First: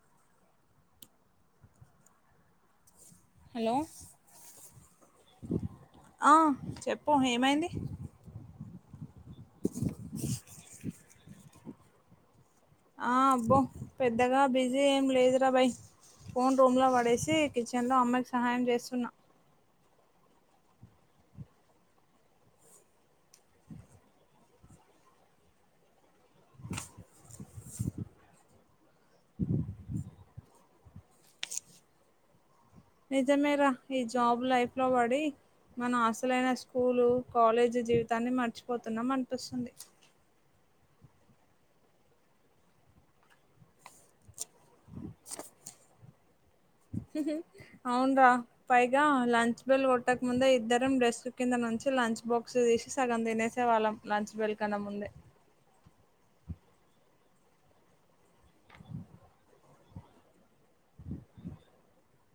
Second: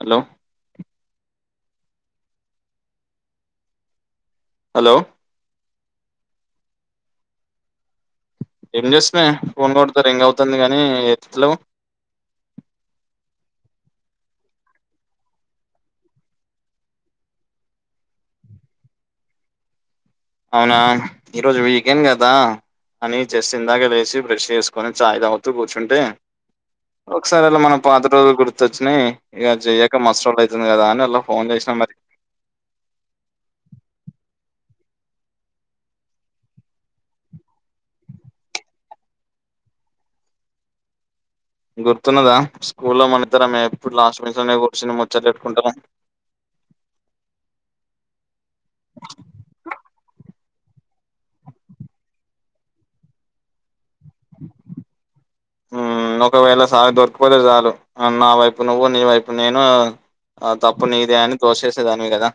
Hello hello hello ఆ చెప్పు ఏమైంది ఏం చేస్తుమే ఫోన్ కొడుతే రింగ్ అవుతుంది కానీ ఎతుతలెవ్ ఆ అబ్బో పెద్దగా బిజీ ఏం లేదురాబాయ్ ఫోన్ రూమ్ లో పడేసి కిచెన్ లో అమ్మాయికి సహాయం చేస్తున్నా అవునా ఈరోోజు వీకెం కదా అని జస్ట్ ఇందాకే లేసి బ్రష్ చేసుకొని చాయి్ తాగుతూ కూర్చుంటే ఒకసారి అలా మనం పాత రోజులు గుర్తొచ్చినయి ఇగ అది చెయ్యాక మస్తు రోజులు అవుతుంది కదా అని అలా ఫోన్ చేస్ మర్ నిజమేర ఈ జాబ్ లైఫ్ లో పడి మన ఆశలైన స్కూలు కాలేజీ జీవితాన్ని మర్చిపోతున్నాం అనిపిస్తుంది గుర్తున్నదా స్కూ లో మన ఇద్దరమే ఎప్పుడు లాస్ట్ బెంచ్ లోనే కూర్చొని ముచ్చట్లు పెట్టుకుంటా అవున్రా పైగా లంచ్ బెల్ కొట్టక ముందే ఇద్దరం డ్రెస్క్ కింద నుంచి లంచ్ బాక్స్ తీసి సగం తినేసేవాళ్ళం లంచ్ బెల్కన్నా ముందే మ్ ఒకవేళ సార్ కు దొరికిపోతే చాలు నా వైపు నువ్వు నీ వైపు నేను ఆ తప్పు నీదే అని తోసేసేదానివి కదా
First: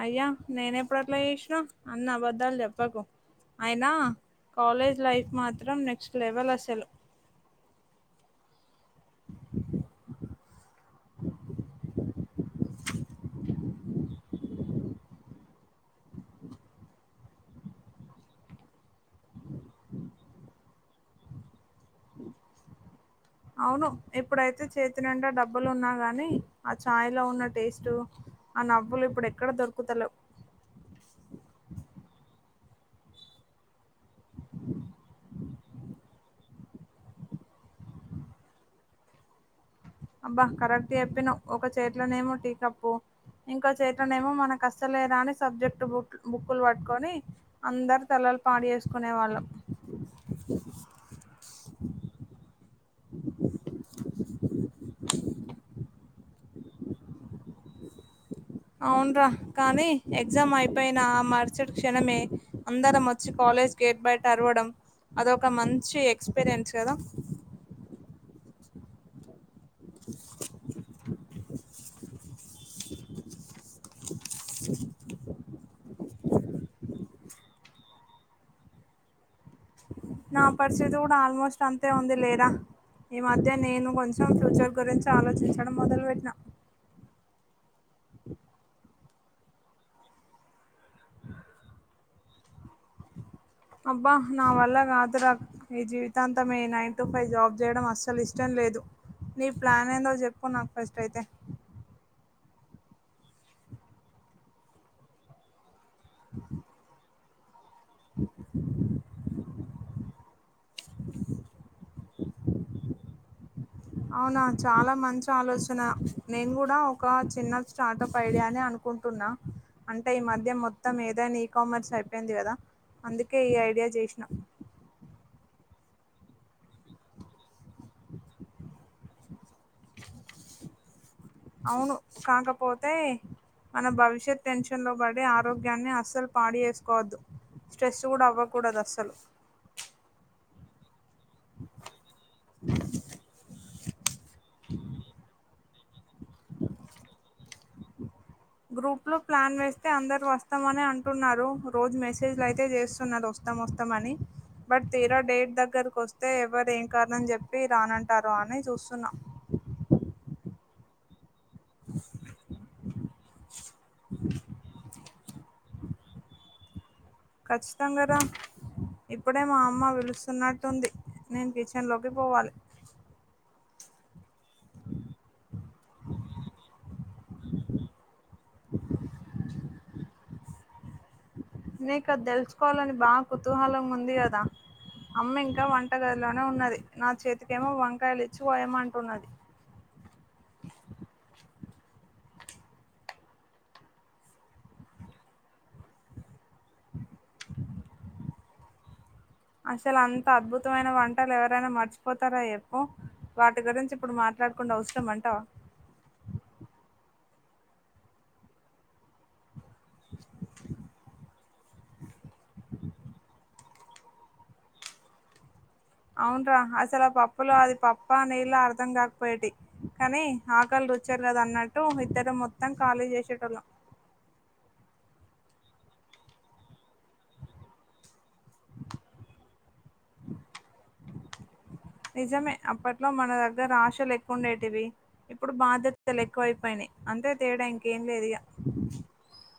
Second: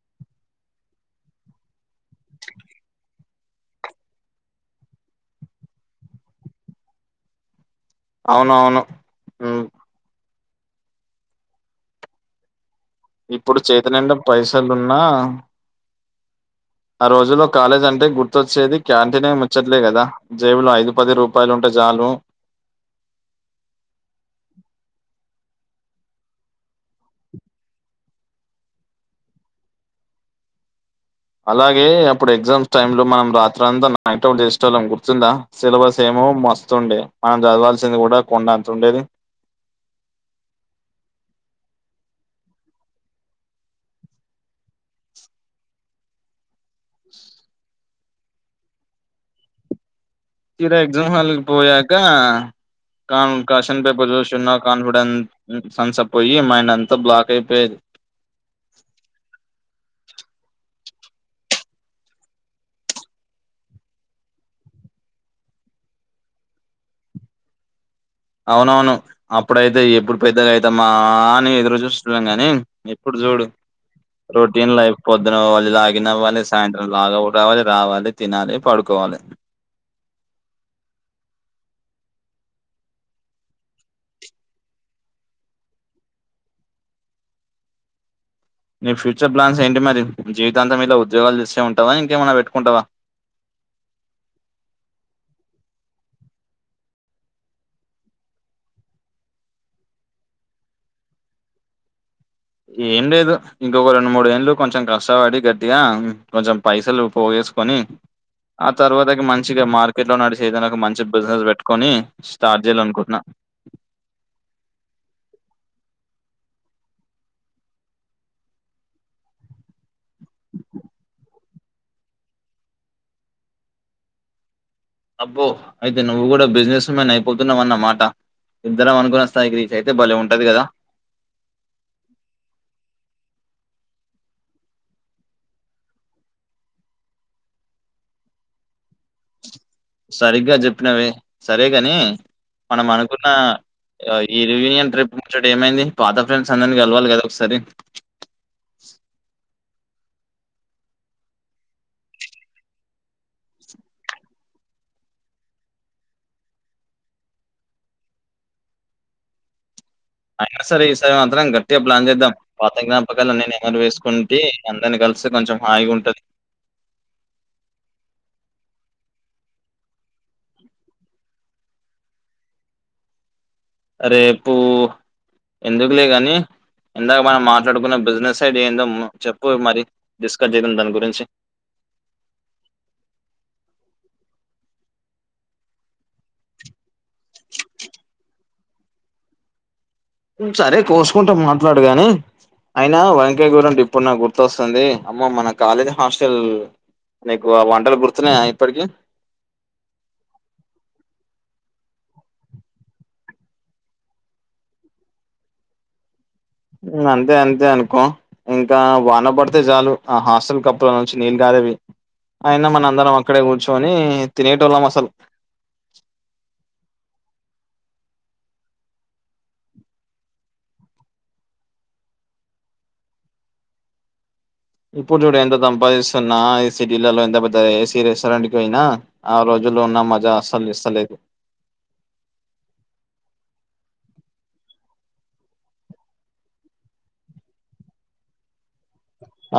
అయ్యా నేను ఎప్పుడు అట్లా చేసీన అన్ని అబద్ధాలు చెప్పకు అయినా కాలేజ్ లైఫ్ మాత్రం నెక్స్ట్ లెవెల్ అసలు అవునవును మ్ [inaudible] ఇప్పుడు చేతి నిండా పైసలున్నా ఆ రోజుల్లో కాలేజ్ అంటే గుర్తొచ్చేది క్యాంటీన్ ఎ ముచ్చట్లే ఎ కదా జేబులో ఐదు పది రూపాయలు ఉంటే జాలు [inaudible] అవును ఇప్పుడైతే చేతినిండా డబ్ డబ్బులున్నా కానీ ఆ ఛాయ్లో ఉన్న టేస్టు ఆ నవ్వులు ఇప్పుడు ఎక్కడ దొరుకుతలేవ్ [inaudible] అలాగే అప్పుడు ఎగ్జామ్స్ టైమ్ లో మనం రాత్రంతా నైట్ ఔట్ జేసేటోళ్ళం గుర్తుందా సిలబస్ ఏమో ఓ మస్తుండే మనం జదవాల్సింది గూడా కొండంత ఉండేది అబ్బ కరెక్ట్ చెప్పినవ్ ఒక చేట్లనేమో టీ కప్పు ఇంకా చేత్లనేమో మనకు అస్సలే రాని సబ్జెక్ట్ బుక్ బుక్ కుల్ వట్టుకొని అందరు తలల్ పాడు చేేసుకునే వాళ్ళం ఈడ ఎగ్జామ్ హాలుకు పోయాకా కామ్ క్వశ్చన్ పేపర్ జూశున్న కాన్ఫిడెన్ సన్సపోయి మైండ్ అంతా బ్లాక్ అయిపోయేది అవున్రా కానీ ఎ ఎగ్జామ్ అయిపోయిన ఆ మర్సటి క్షణమే అందరం ఒచ్చి కాలేజ్ గేట్ బయట అరవడం అదొక మంచి ఎక్స్పీరియన్స్ గదా అవునవును అప్పుడైతే ఎప్పుడు పెద్దగ అయితమా అని ఎదుర్ రుజూస్తున్నం గానీ ఇప్పుడు జూడు రొటీన్ లైఫ్ పొద్దున వోవాల్ లాగిన్ అవ్వాలే సాయంత్రం లాగౌట్ అవ్వాలే రావాలి తినాలి పడుకోవాలె నా పరిస్థితి కూడా ఆల్మోస్ట్ అంతే ఉంది లేరా ఈ మధ్య నేను కొంచెం ఫ్యూచర్ గురించి ఆలోచించడం మొదలు వెట్టినా [inaudible] నీ ఫ్యూచర్ ప్లాన్స్ ఏంటి మరి జీవితాంతం ఇలా ఉద్యోగాలు చేస్తే ఉంటావా ఇంకేమైనా వెట్టుకుంటవా అబ్బా నా వల్ల గాదురా ఈ జీవితాంతం ఈ నైన్ టు ఫైవ్ జాబ్ జేయడం అస్సల్ ఇష్టం లేదు నీ ప్లాన్ ఏందో జెప్పు నాకు ఫస్ట్ అయితే ఏం లేదు ఇంకొక రెండు మూడు ఏండ్లు కొంచెం కష్టపడి గట్టిగా కొంచెం పైసలు పోగేసు కొని ఆ తర్వాత ఇగ మంచిగ మార్కెట్ లో నడిచే ఏదన ఒక మంచి బిజినెస్ వెట్టు అవునా చాలా మంచి ఆలోచన నేన్ గూడా ఒక చిన్న స్టార్ట్అప్ ఐడియా అని అనుకుటున్నా అంటే ఈ మధ్య మొత్తం ఏదై నీ కామర్స్ అయిపోయింది గదా అందుకే ఈ ఐడియా చేసినా అబ్బో అయితే నువ్వు కూడా బిజినెస్ మ్యాన్ అయిపోతున్నావ్ అన్నమాట ఇద్దరం అనుకున్న స్థాయికి రీచ్ అయితే భలే ఉంటది గదా అవును కాకపోతే మన భవిష్యత్ టెన్షన్ లో పడి ఆరోగ్యాన్ని అస్సలు పాడు ఏసుకోవద్దు స్ట్రెస్సు గూడా అవ్వకూడదు అస్సలు సరిగ్గా జెప్పినవే సరే గానీ మనం అనుకున్న ఈ రివూనియన్ ట్రిప్ ముచ్చట ఏమైంది పాత ఫ్రెండ్స్ అందర్ని గలవాలి గదా ఒకసారి గ్రూప్ లో ప్లాన్ వేస్ తే అందరు వస్తామని అంటున్నారు రోజు మెసేజ్లు అయితే జేస్తున్నారు ఒస్తం ఒస్తం అని బట్ తీరా డేట్ దగ్గరు కొస్తే ఎవ్వరు ఏం కారణం జెప్పి రానంటారో అని చూస్సున్న [inaudible] అయినా సరే ఈ సై [unintelligible] అందరం గట్టిగ ప్లాన్ జేద్దాం పాత జ్ఞాపకాలు పకాలు అన్ని నిమరు వేసుకుంటీ అందరిని కలిసి కొంచెం హాయిగ ఉంటది ఖచ్చితంగ రా ఇప్పుడే మా అమ్మ విలుస్సున్నట్టుంది నేను కిచెన్ లోకి పోవాలి రేపూ ఎందుకులే గాని ఇందాక మనం మాట్లాడుకున్న బిజినెస్ సైడ్ ఏందో మ చెప్పు మరి డిస్కస్ జేద్దాం దాని గురించి నీకు అది తెలుసుకోవాలని బా కుతూహలం ఉంది గదా అమ్మ ఇంకా వంటగదిలోనే ఉన్నది నా చేతికేమో వంకాయలు ఇచ్చి వోయమంటున్నది ఉ సరే కోసుకుంట మాట్లాడు గాని అయినా వంకాయ కూర ఇప్పుడు నాకు గుర్తొస్తుంది అమ్మో మన కాలేజ్ హాస్టల్ నీకు ఆ వంటలు గుర్తున్నాయా ఇప్పటికి అసలు అంత అద్భుతమైన వంటలు ఎవరైనా మర్చిపోతారా చేప్పు వాటి గురించి ఇప్పుడు మా ట్లాడుకుండు అవసరమంటవా మ్మ్ అంతే అంతే అనుకో ఇంకా వాన పడితే చాలు ఆ హాస్టల్ కప్పుల నుంచి నీళ్ళు కారేవి అయిన మన అందరం అక్కడే కూర్చోని తినేటోళ్ళం అసలు అవున్రా అసలు ఆ పప్పులో అది పప్ప నీళ్లా అర్ధం కాకపోయేటి కానీ ఆకలి తో చ్చారుకదా అన్నట్టు ఇద్దరు మొత్తం ఖాళీ చేసేటోల్లం ఇప్పుడు చూడు ఎంత సంంపాదిస్తున్నా ఈ సిటీలలో ఎంత పెద్ద ఏసీ రెస్టారెంట్కి పోయినా ఆ రోజుల్లో ఉన్న మజా అసలు ఇస్తలేదు నిజమే అప్పట్లో మన దగ్గర ఆశలు ఎక్కువుండేటివి ఇప్పుడు బాధ్యతలు ఎక్కువైపోయినాయి అంతే తేడా ఇంకేం లేదు ఇగ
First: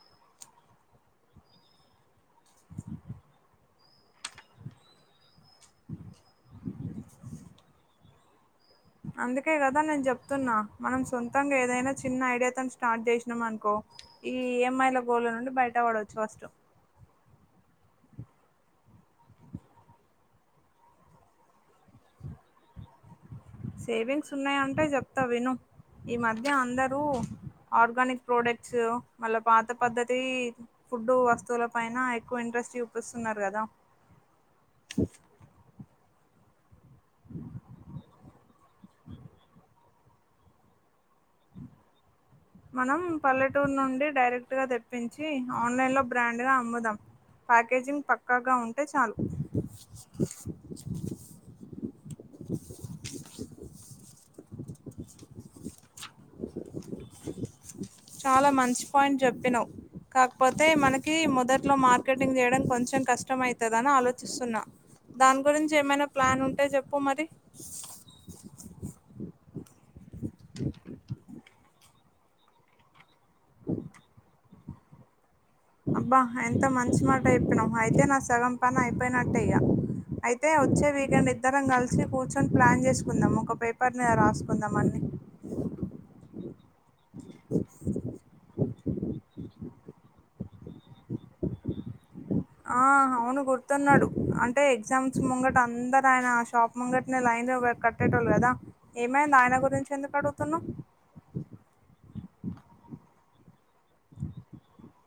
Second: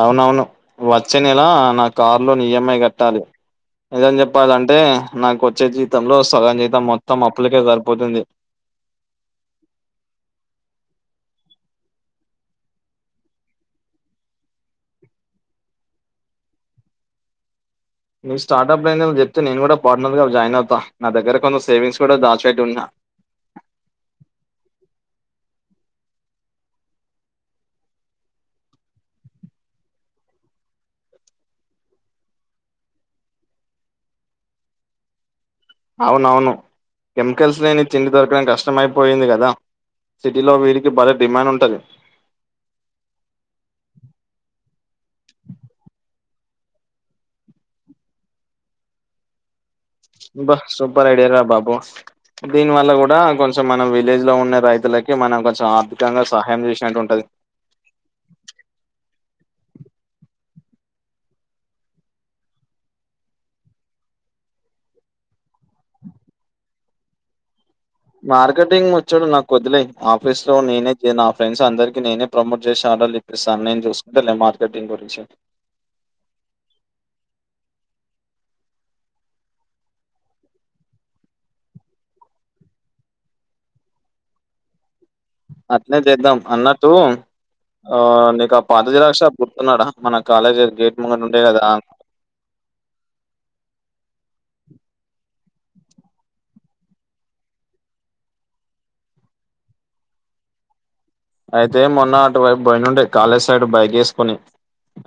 అవునవును వచ్చే నెలా నా కారు లోన్ ఈఎంఐ కట్టాలి నిజం చెప్పాలంటే నాకు వచ్చే జీవితంలో సగం జీతం మొత్తం అప్పులకే సరిపోతుంది అందుకే కదా నేను చెప్తున్నా మనం సొంతంగా ఏదైనా చిన్న ఐడియాతోని స్టార్ట్ చేసినాం అనుకో ఈ ఈఎంఐల గోళ నుండి బయట పడొచ్చు ఫస్ట్ నీ స్టార్ట్అప్ ప్లాన్ చెప్తే నేను కూడా పార్ట్నర్‌గా జాయిన్ అవుతా నాదగ్గర కొంత సేవింగ్స్ కూడా దాచిపెట్టి ఉన్నా సేవింగ్స్ ఉన్నాయంటే చెప్తా విను ఈ మధ్య అందరూ ఆర్గానిక్ ప్రోడక్ట్స్ మళ్ళ పాత పద్దతి ఫుడ్ వస్తువుల పైన ఎక్కువ ఇం ట్రెస్ట్ చూపిస్తున్నారు కదా అవునవును కెమికల్స్ లేని తిండి దొరకడం కష్టంమయిపోయింది కదా సిటీలో వీరికి భారీ డిమాండ్ ఉంటది మనం పల్లెటూరు నుండి డైరెక్ట్‌గా తెప్పించి ఆన్లైన్లో బ్రాండ్‌గా అమ్ముదాం ప్యాకేజింగ్ పక్కాగా ఉంటే చాలు అబ్బా సూపర్ ఐడియారా బాబూ దీని వల్ల కూడా కొంచెం మనం విలేజ్లో ఉన్న రైతులకి మనం కొంచెం ఆర్థికంగా సహాయం చేసినటువుం చాలా మంచి పాయింట్ చెప్పినావ్ కాకపోతే మనకి మొదట్లో మార్కెటింగ్ చేయడం కొంచెం కష్టంమయితదాని ఆలోచిస్తున్నా దాని గురించి ఏమైనా ప్లాన్ ఉంటే చెప్పు మరి మార్కెటింగ్ వచ్చాడు నాకు వదిలేయ్ ఆఫీస్లో నేనే నా ఫ్రెండ్స్ అందరికీ నేనే ప్రమోట్ చేసి ఆర్డర్లు ఇప్పిస్తా నేను చూసుకుంటాలే మార్కటింగ్ గురించి అబ్బా ఎంత మంచి మాట చెప్పినావు అయితే నా సగం పని అయిపోయినట్టే ఇగ అయితే వచ్చే వీకెండ్ ఇద్దరం కలిసి కూర్చొని ప్లాన్ చేసుకుందాం ఒక పేపర్ మీద రాసుకుందాం అన్ని అట్నే చేద్దాం అన్నట్టు ఆ నీకా పాత జిరాక్స్ షాప్ గుర్తున్నాడా మన కాలేజ్ గేట్ ముంగట ఉండే కదా ఆ అవును గుర్తున్నాడు అంటే ఎగ్జామ్స్ ముంగట అందరు ఆయన షాప్ ముంగటనే లైన్ కట్టేటోళు కదా ఏమైంది ఆయన గురించి ఎందుకు అడుగుతున్నా అయితే మొన్న అటువైపు బనుండే కాలే జ్ సైడ్ బైక్ ఏసుకొని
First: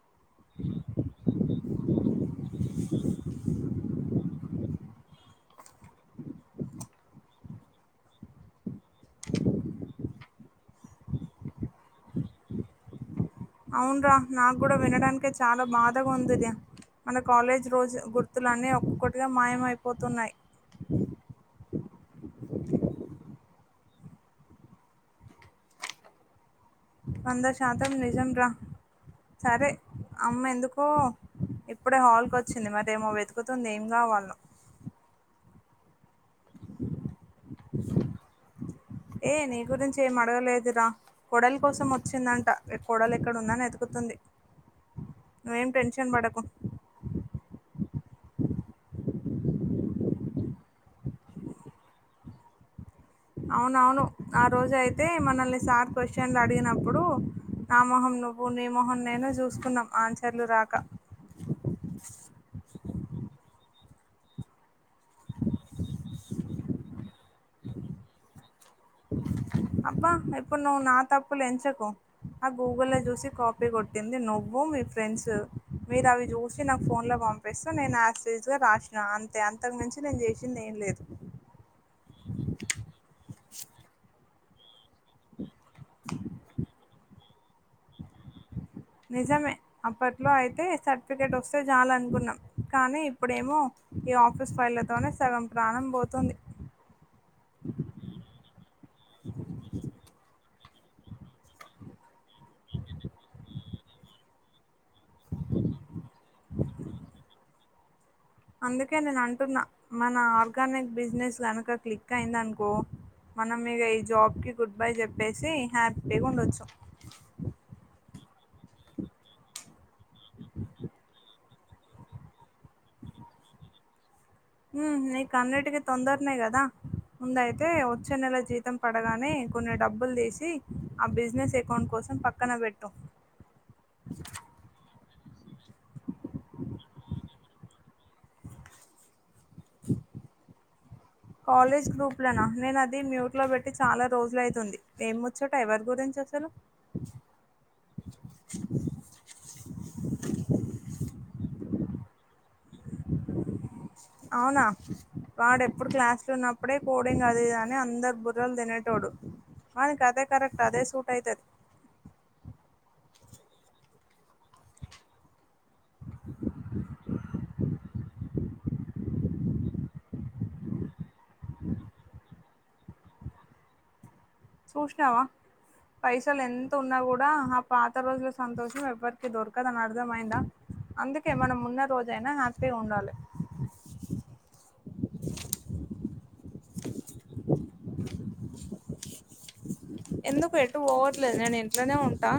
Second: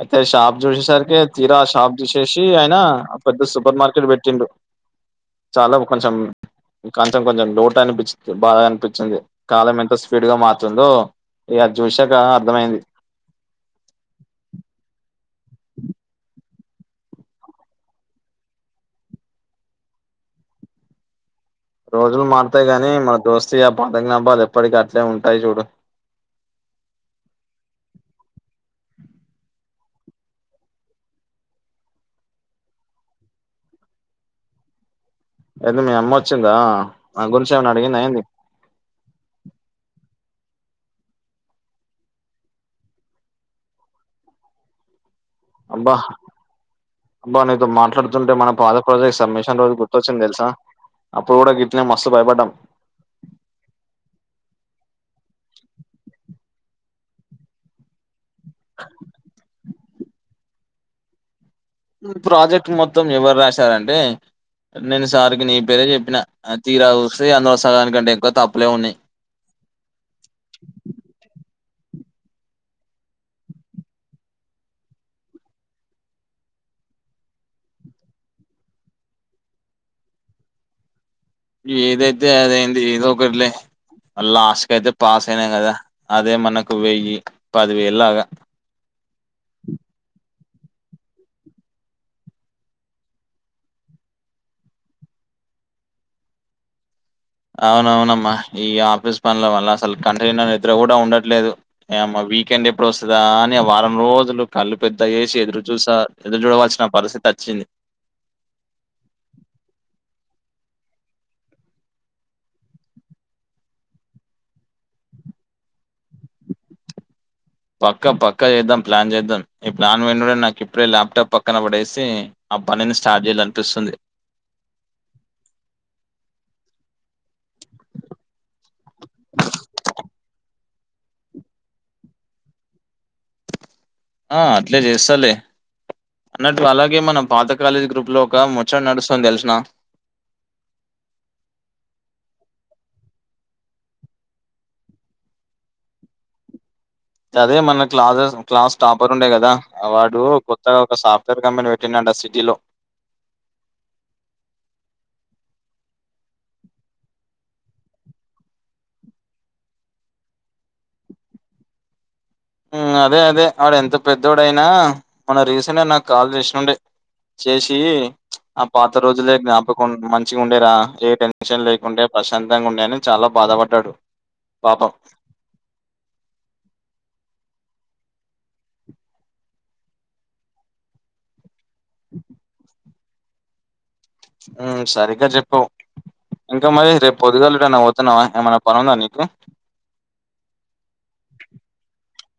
అయితే షాప్ చూసేసరికి తీరా షాప్ తీసేసి ఆయన పెద్ద సూపర్ మార్కెట్ పెట్టిండు చాలా కొంచెం ఇంకా అంతే కొంచెం లోటు అనిపిచింది బాధగా అనిపిచింది కాలం ఎంత స్పీడ్‌గా మారుతుందో ఇగ అది చూశాక అర్ధమైంది అవున్రా నాకూడా వినడానికే చాలా బాధగా ఉంది ఇది మన కాలేజ్ రోజు గుర్తు లన్ని ఒక్కోటిగా మాయమైపోతున్నాయి రోజులు మారతాయి గాని మన దోస్తీ ఎబ్ [unintelligible] ఎప్పటికి అట్లే ఉంటాయి జూడు వంద శాతం నిజం రా సరే అమ్మ ఎందుకో ఇప్పుడే హాల్ కొచ్చింది మరేమో వెతుకుతుంది ఏం గావాల్నో అయితే మీ అమ్మొచ్చిందా ఆగుంచి ఏమన్న అడిగింద ఏంది అడగడలేదు రా కొడల్ కోసమొచ్చిందంట ఎ కొడల్ ఎక్కడుందా అని ఎతుకుతుంది అబ్బా అబ్బా నీతో మాట్లాడు తుంటే మన పాద ప్రదేశం మిషన్ రోజు గుర్తొచ్చిందె లుసా అప్పుడు గూడా గిట్ననే మస్తు భయపడ్డం అవునవును ఆ రోజైతే మనల్ని సార్ క్వషండ్లు అడిగినప్పుడు నామోహం ను నువ్వు నీ మొహం నేను జూసుకున్నాం ఆన్సర్లు రాక ప్రాజెక్ట్ మొత్తం ఎవర్రాశారంటే నేను సార్కి నీ పేరే జెప్పిన ఆ తీరా వూస్తే అందులో సగానికంటే ఎక్కువ తప్ప్ అబ్బా ఎప్పుడు నువ్వు నా తప్పులేంచకు ఆ గూగుల్ లో జూసి కాపీ కొట్టింది నువ్వు మీ ఫ్రెండ్సు మీరు అవి జూసి నాకు ఫోన్ లో బం పిస్తే నేను యాస్టీజ్ గా రాసినా అంతే అంతకుమించి నేను జేసింది ఏం లేదు ఏదైతే అదైంది ఏదో ఒకట్లే ఆలాస్ట్ కైతే పాస్ అయినాం గదా అదే మనకు వెయ్యి పదివేల్లాగ ఆ నిజమే అప్పట్లో అయితే సర్టిఫికెటొస్తే చాలనుకున్నాం కానీ ఇప్పుడేమో ఈ ఆఫీస్ ఫైల్లతోనే సగం ప్రాణం బోతుంది అవునవునమ్మా ఈ ఆఫీస్ పండ్ల వల్ల అసల్ కంటి నిండని గూడా ఉండట్లేదు ఇయమ్మ వీకెండ్ ఎప్పుడొస్తదా అని వారం రోజులు కళ్ళు పెద్ద ఏసి ఎదురు చూసా ఎదురు జూడవలసిన పరిస్థితచ్చింది అందుకే నేనంటున్నా మన ఆర్గానిక్ బిజినెస్ గనుక క్లిక్కైందనుకో మనం ఇగ ఈ జాబ్ కి గుడ్ బై జెప్పేసి హ్యాపీగుండొచ్చు పక్క పక్క ఏద్దాం ప్లాన్ జేద్దాం ఈ ప్లాన్ విన్న వెంటనే నాకిప్పుడే ల్యాప్ టాప్ పక్కన బడేసి అబ్బా నిన్ని స్టాప్ జెయ్యల్ల అనిపిస్తుంది ఉ నీ కన్నిటికీ తొందర్నే గదా ఉందయితే వచ్చే నెల జీతం పడగానే కొన్ని డబ్బుల్ దీసి ఆ బిజినెస్ ఎకౌంట్ కోసం పక్కన వెట్టు ఆ అట్లే జేస్తాలే అన్నట్టు అలాగే మన పాత కాలేజీ గ్రూప్ లో ఒక ముచ్చట నడుస్తుంది దెల్సున కాలేజ్ గ్రూప్లొనా నేను అది మ్యూట్ లో బెట్టి చాలా రోజులైతుంది ఏం ముచ్చట ఎవరి గురించొ అసలు అదే మన క్లాసెస్ క్లాస్ టాపర్ ఉండే గదా వాడు కొత్తగా ఒక సాఫ్ట్వేర్ కంపెనీ పె ట్టింన్యంట సిటీలో అవునా వాడెప్పుడు క్లాస్లో ఉన్నప్పుడే కోడింగ్ అదిఇద అని అందరు బుర్రలు దినేటోడు వానికి అదే కరెక్ట్ అదే సూట్ అయితాది ఉ అదే అదే వాడెంత పెద్దోడయినా మన రీసెంట్ గా నాకు కాల్ జేసుండే చేేసి ఆ పాత రోజులే జ్ఞాపకం మంచిగా ఉండేరా ఏ టెన్షన్ లేకుంటే ప్రశాంతంగా ఉండేఅని చాలా బా బాదబడ్డాడు చూష్నావా పైసలు ఎంత ఉన్నా గూడా అప్ పాత రోజుల సంతోషం ఎవరికి దొరకదు అని అర్థమయిందా అందుకే మనం ఉన్న రోజు అయినా హ్యాపిగా ఉండాలి. సరిగ్గ చెప్పవు ఇంకా మరి రేపు పొద్దుగాలన్నా ఏటన్న పోతన్నావా ఏమైన్నా నీకు పనీ ఉందా నీకు ఎందుకు ఎటు పోవట్లేదు నేను ఇంట్లోనే ఉంటా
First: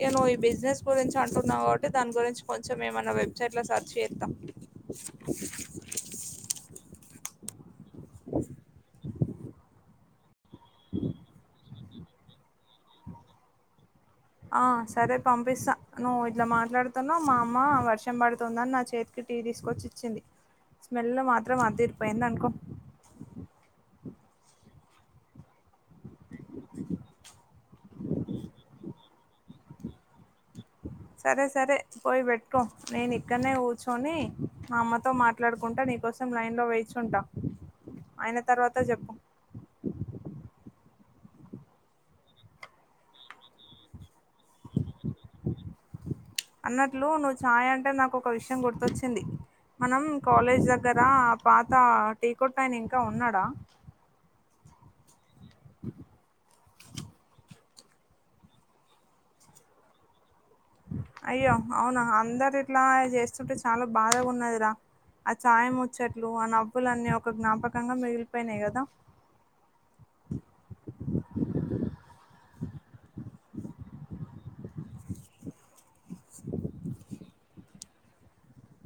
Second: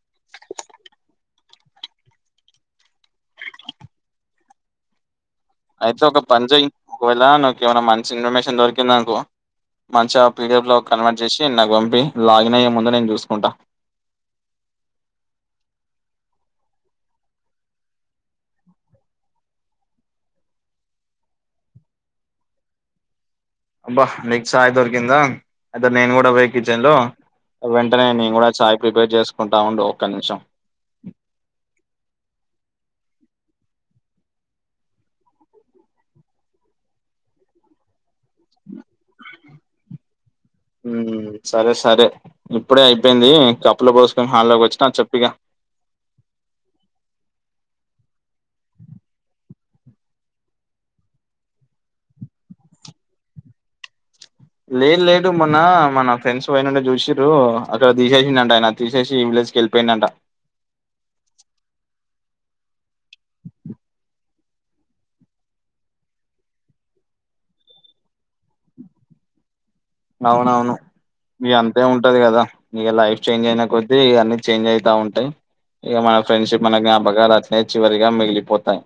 నేను ఈ బిజినెస్ గురించి అంటున్నా కాబట్టి దాని గురించి కొంచెం మేమన్న వెబ్సైట్లో సెర్చ్ చెత్త అయితే ఒక పని చేయి ఒకవేళ నీకు ఏమైనా మంచి ఇన్ఫర్మేషన్ దొరికింది అనుకో మంచిగా పీడిఎఫ్ లో కన్వర్ట్ చేసి నాకు పంపియి లాగిన్ అయ్యే ముందు నేను చూసుకుంటా ఆ సరే పంపిస్తా నువ్వు ఇట్లా మాట్లాడుతునవు మా అమ్మ వర్షం పడుతుందని నా చేతికి టీ తీసుకొచ్చి ఇచ్చింది స్మెల్ మాత్రం అదిరిపోయింది అనుకో ఇచ్చింద అయితే నేను కూడా పో కిచెన్ లో వెంటనే నేను కూడా చయ్ ప్రిపేర్ చేసు కుంటా ఉండు ఒక్క నిమిషం సరే సరే పోయి పెట్టుకో నేను ఇక్కడనే కూర్చొని మా అమ్మతో మాట్లాడుకుంటా నీ కోసం లైన్ లో వేచి ఉంటా అయిన తర్వాత చెప్పు హ్ సరే సరే ఇప్పుడే అయిపోయింది కప్పుల పోసు హాల్లోకి వోచ్చిన చెప్పిగా అన్నట్లు నువ్వు ఛాయ్ అంటే నాకు ఒక విషయం గుర్తొచ్చింది మనం కాలేజ్ దగ్గర పాత టీ కొట్టు అయినా ఇంకా ఉన్నాడా లేదు లేదు మొన్న మన ఫ్రెండ్స్ పోనుండే చూసిరు అక్కడ తీసేసిండు అంట ఆయన తీసేసి వీలే తీసుకెళ్ళిపోయిందంట అయ్యో అవునా అందరు ఇట్లా చేస్తుంటే చాలా బాధగా ఉన్నది ఆ ఛాయ ముచ్చట్లు ఆ నవ్వులు అన్నీ ఒక జ్ఞాపకంగా మిగిలిపోయినాయి కదా అవునవును ఇగ అంతే ఉంటది కదా ఇక లైఫ్ చేంజ్ అయిన కొద్దీ అన్ని చేంజ్ అయితా ఉంటాయి ఇక మన ఫ్రెండ్షిప్ మన జ్ఞాప గలు అట్నే చివరిగా మిగిలిపోతాయి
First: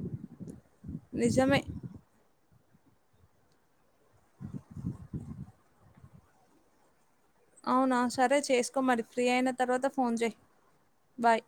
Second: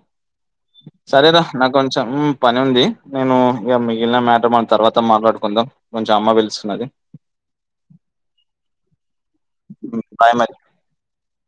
సరే రా నిజమే నాకు కొంచం పని ఉంది నేను ఇగా మిగిలిన మ్యాటర్ మనం తర్వాత మాట్లాడుకుందాం కొంచెం అమ్మ పిలుస్తున్నది. అవునా సరే చేసుకోమరి ఫ్రీ అయిన తర్వాత ఫోన్ బాయ్ చేయి మరి బాయ్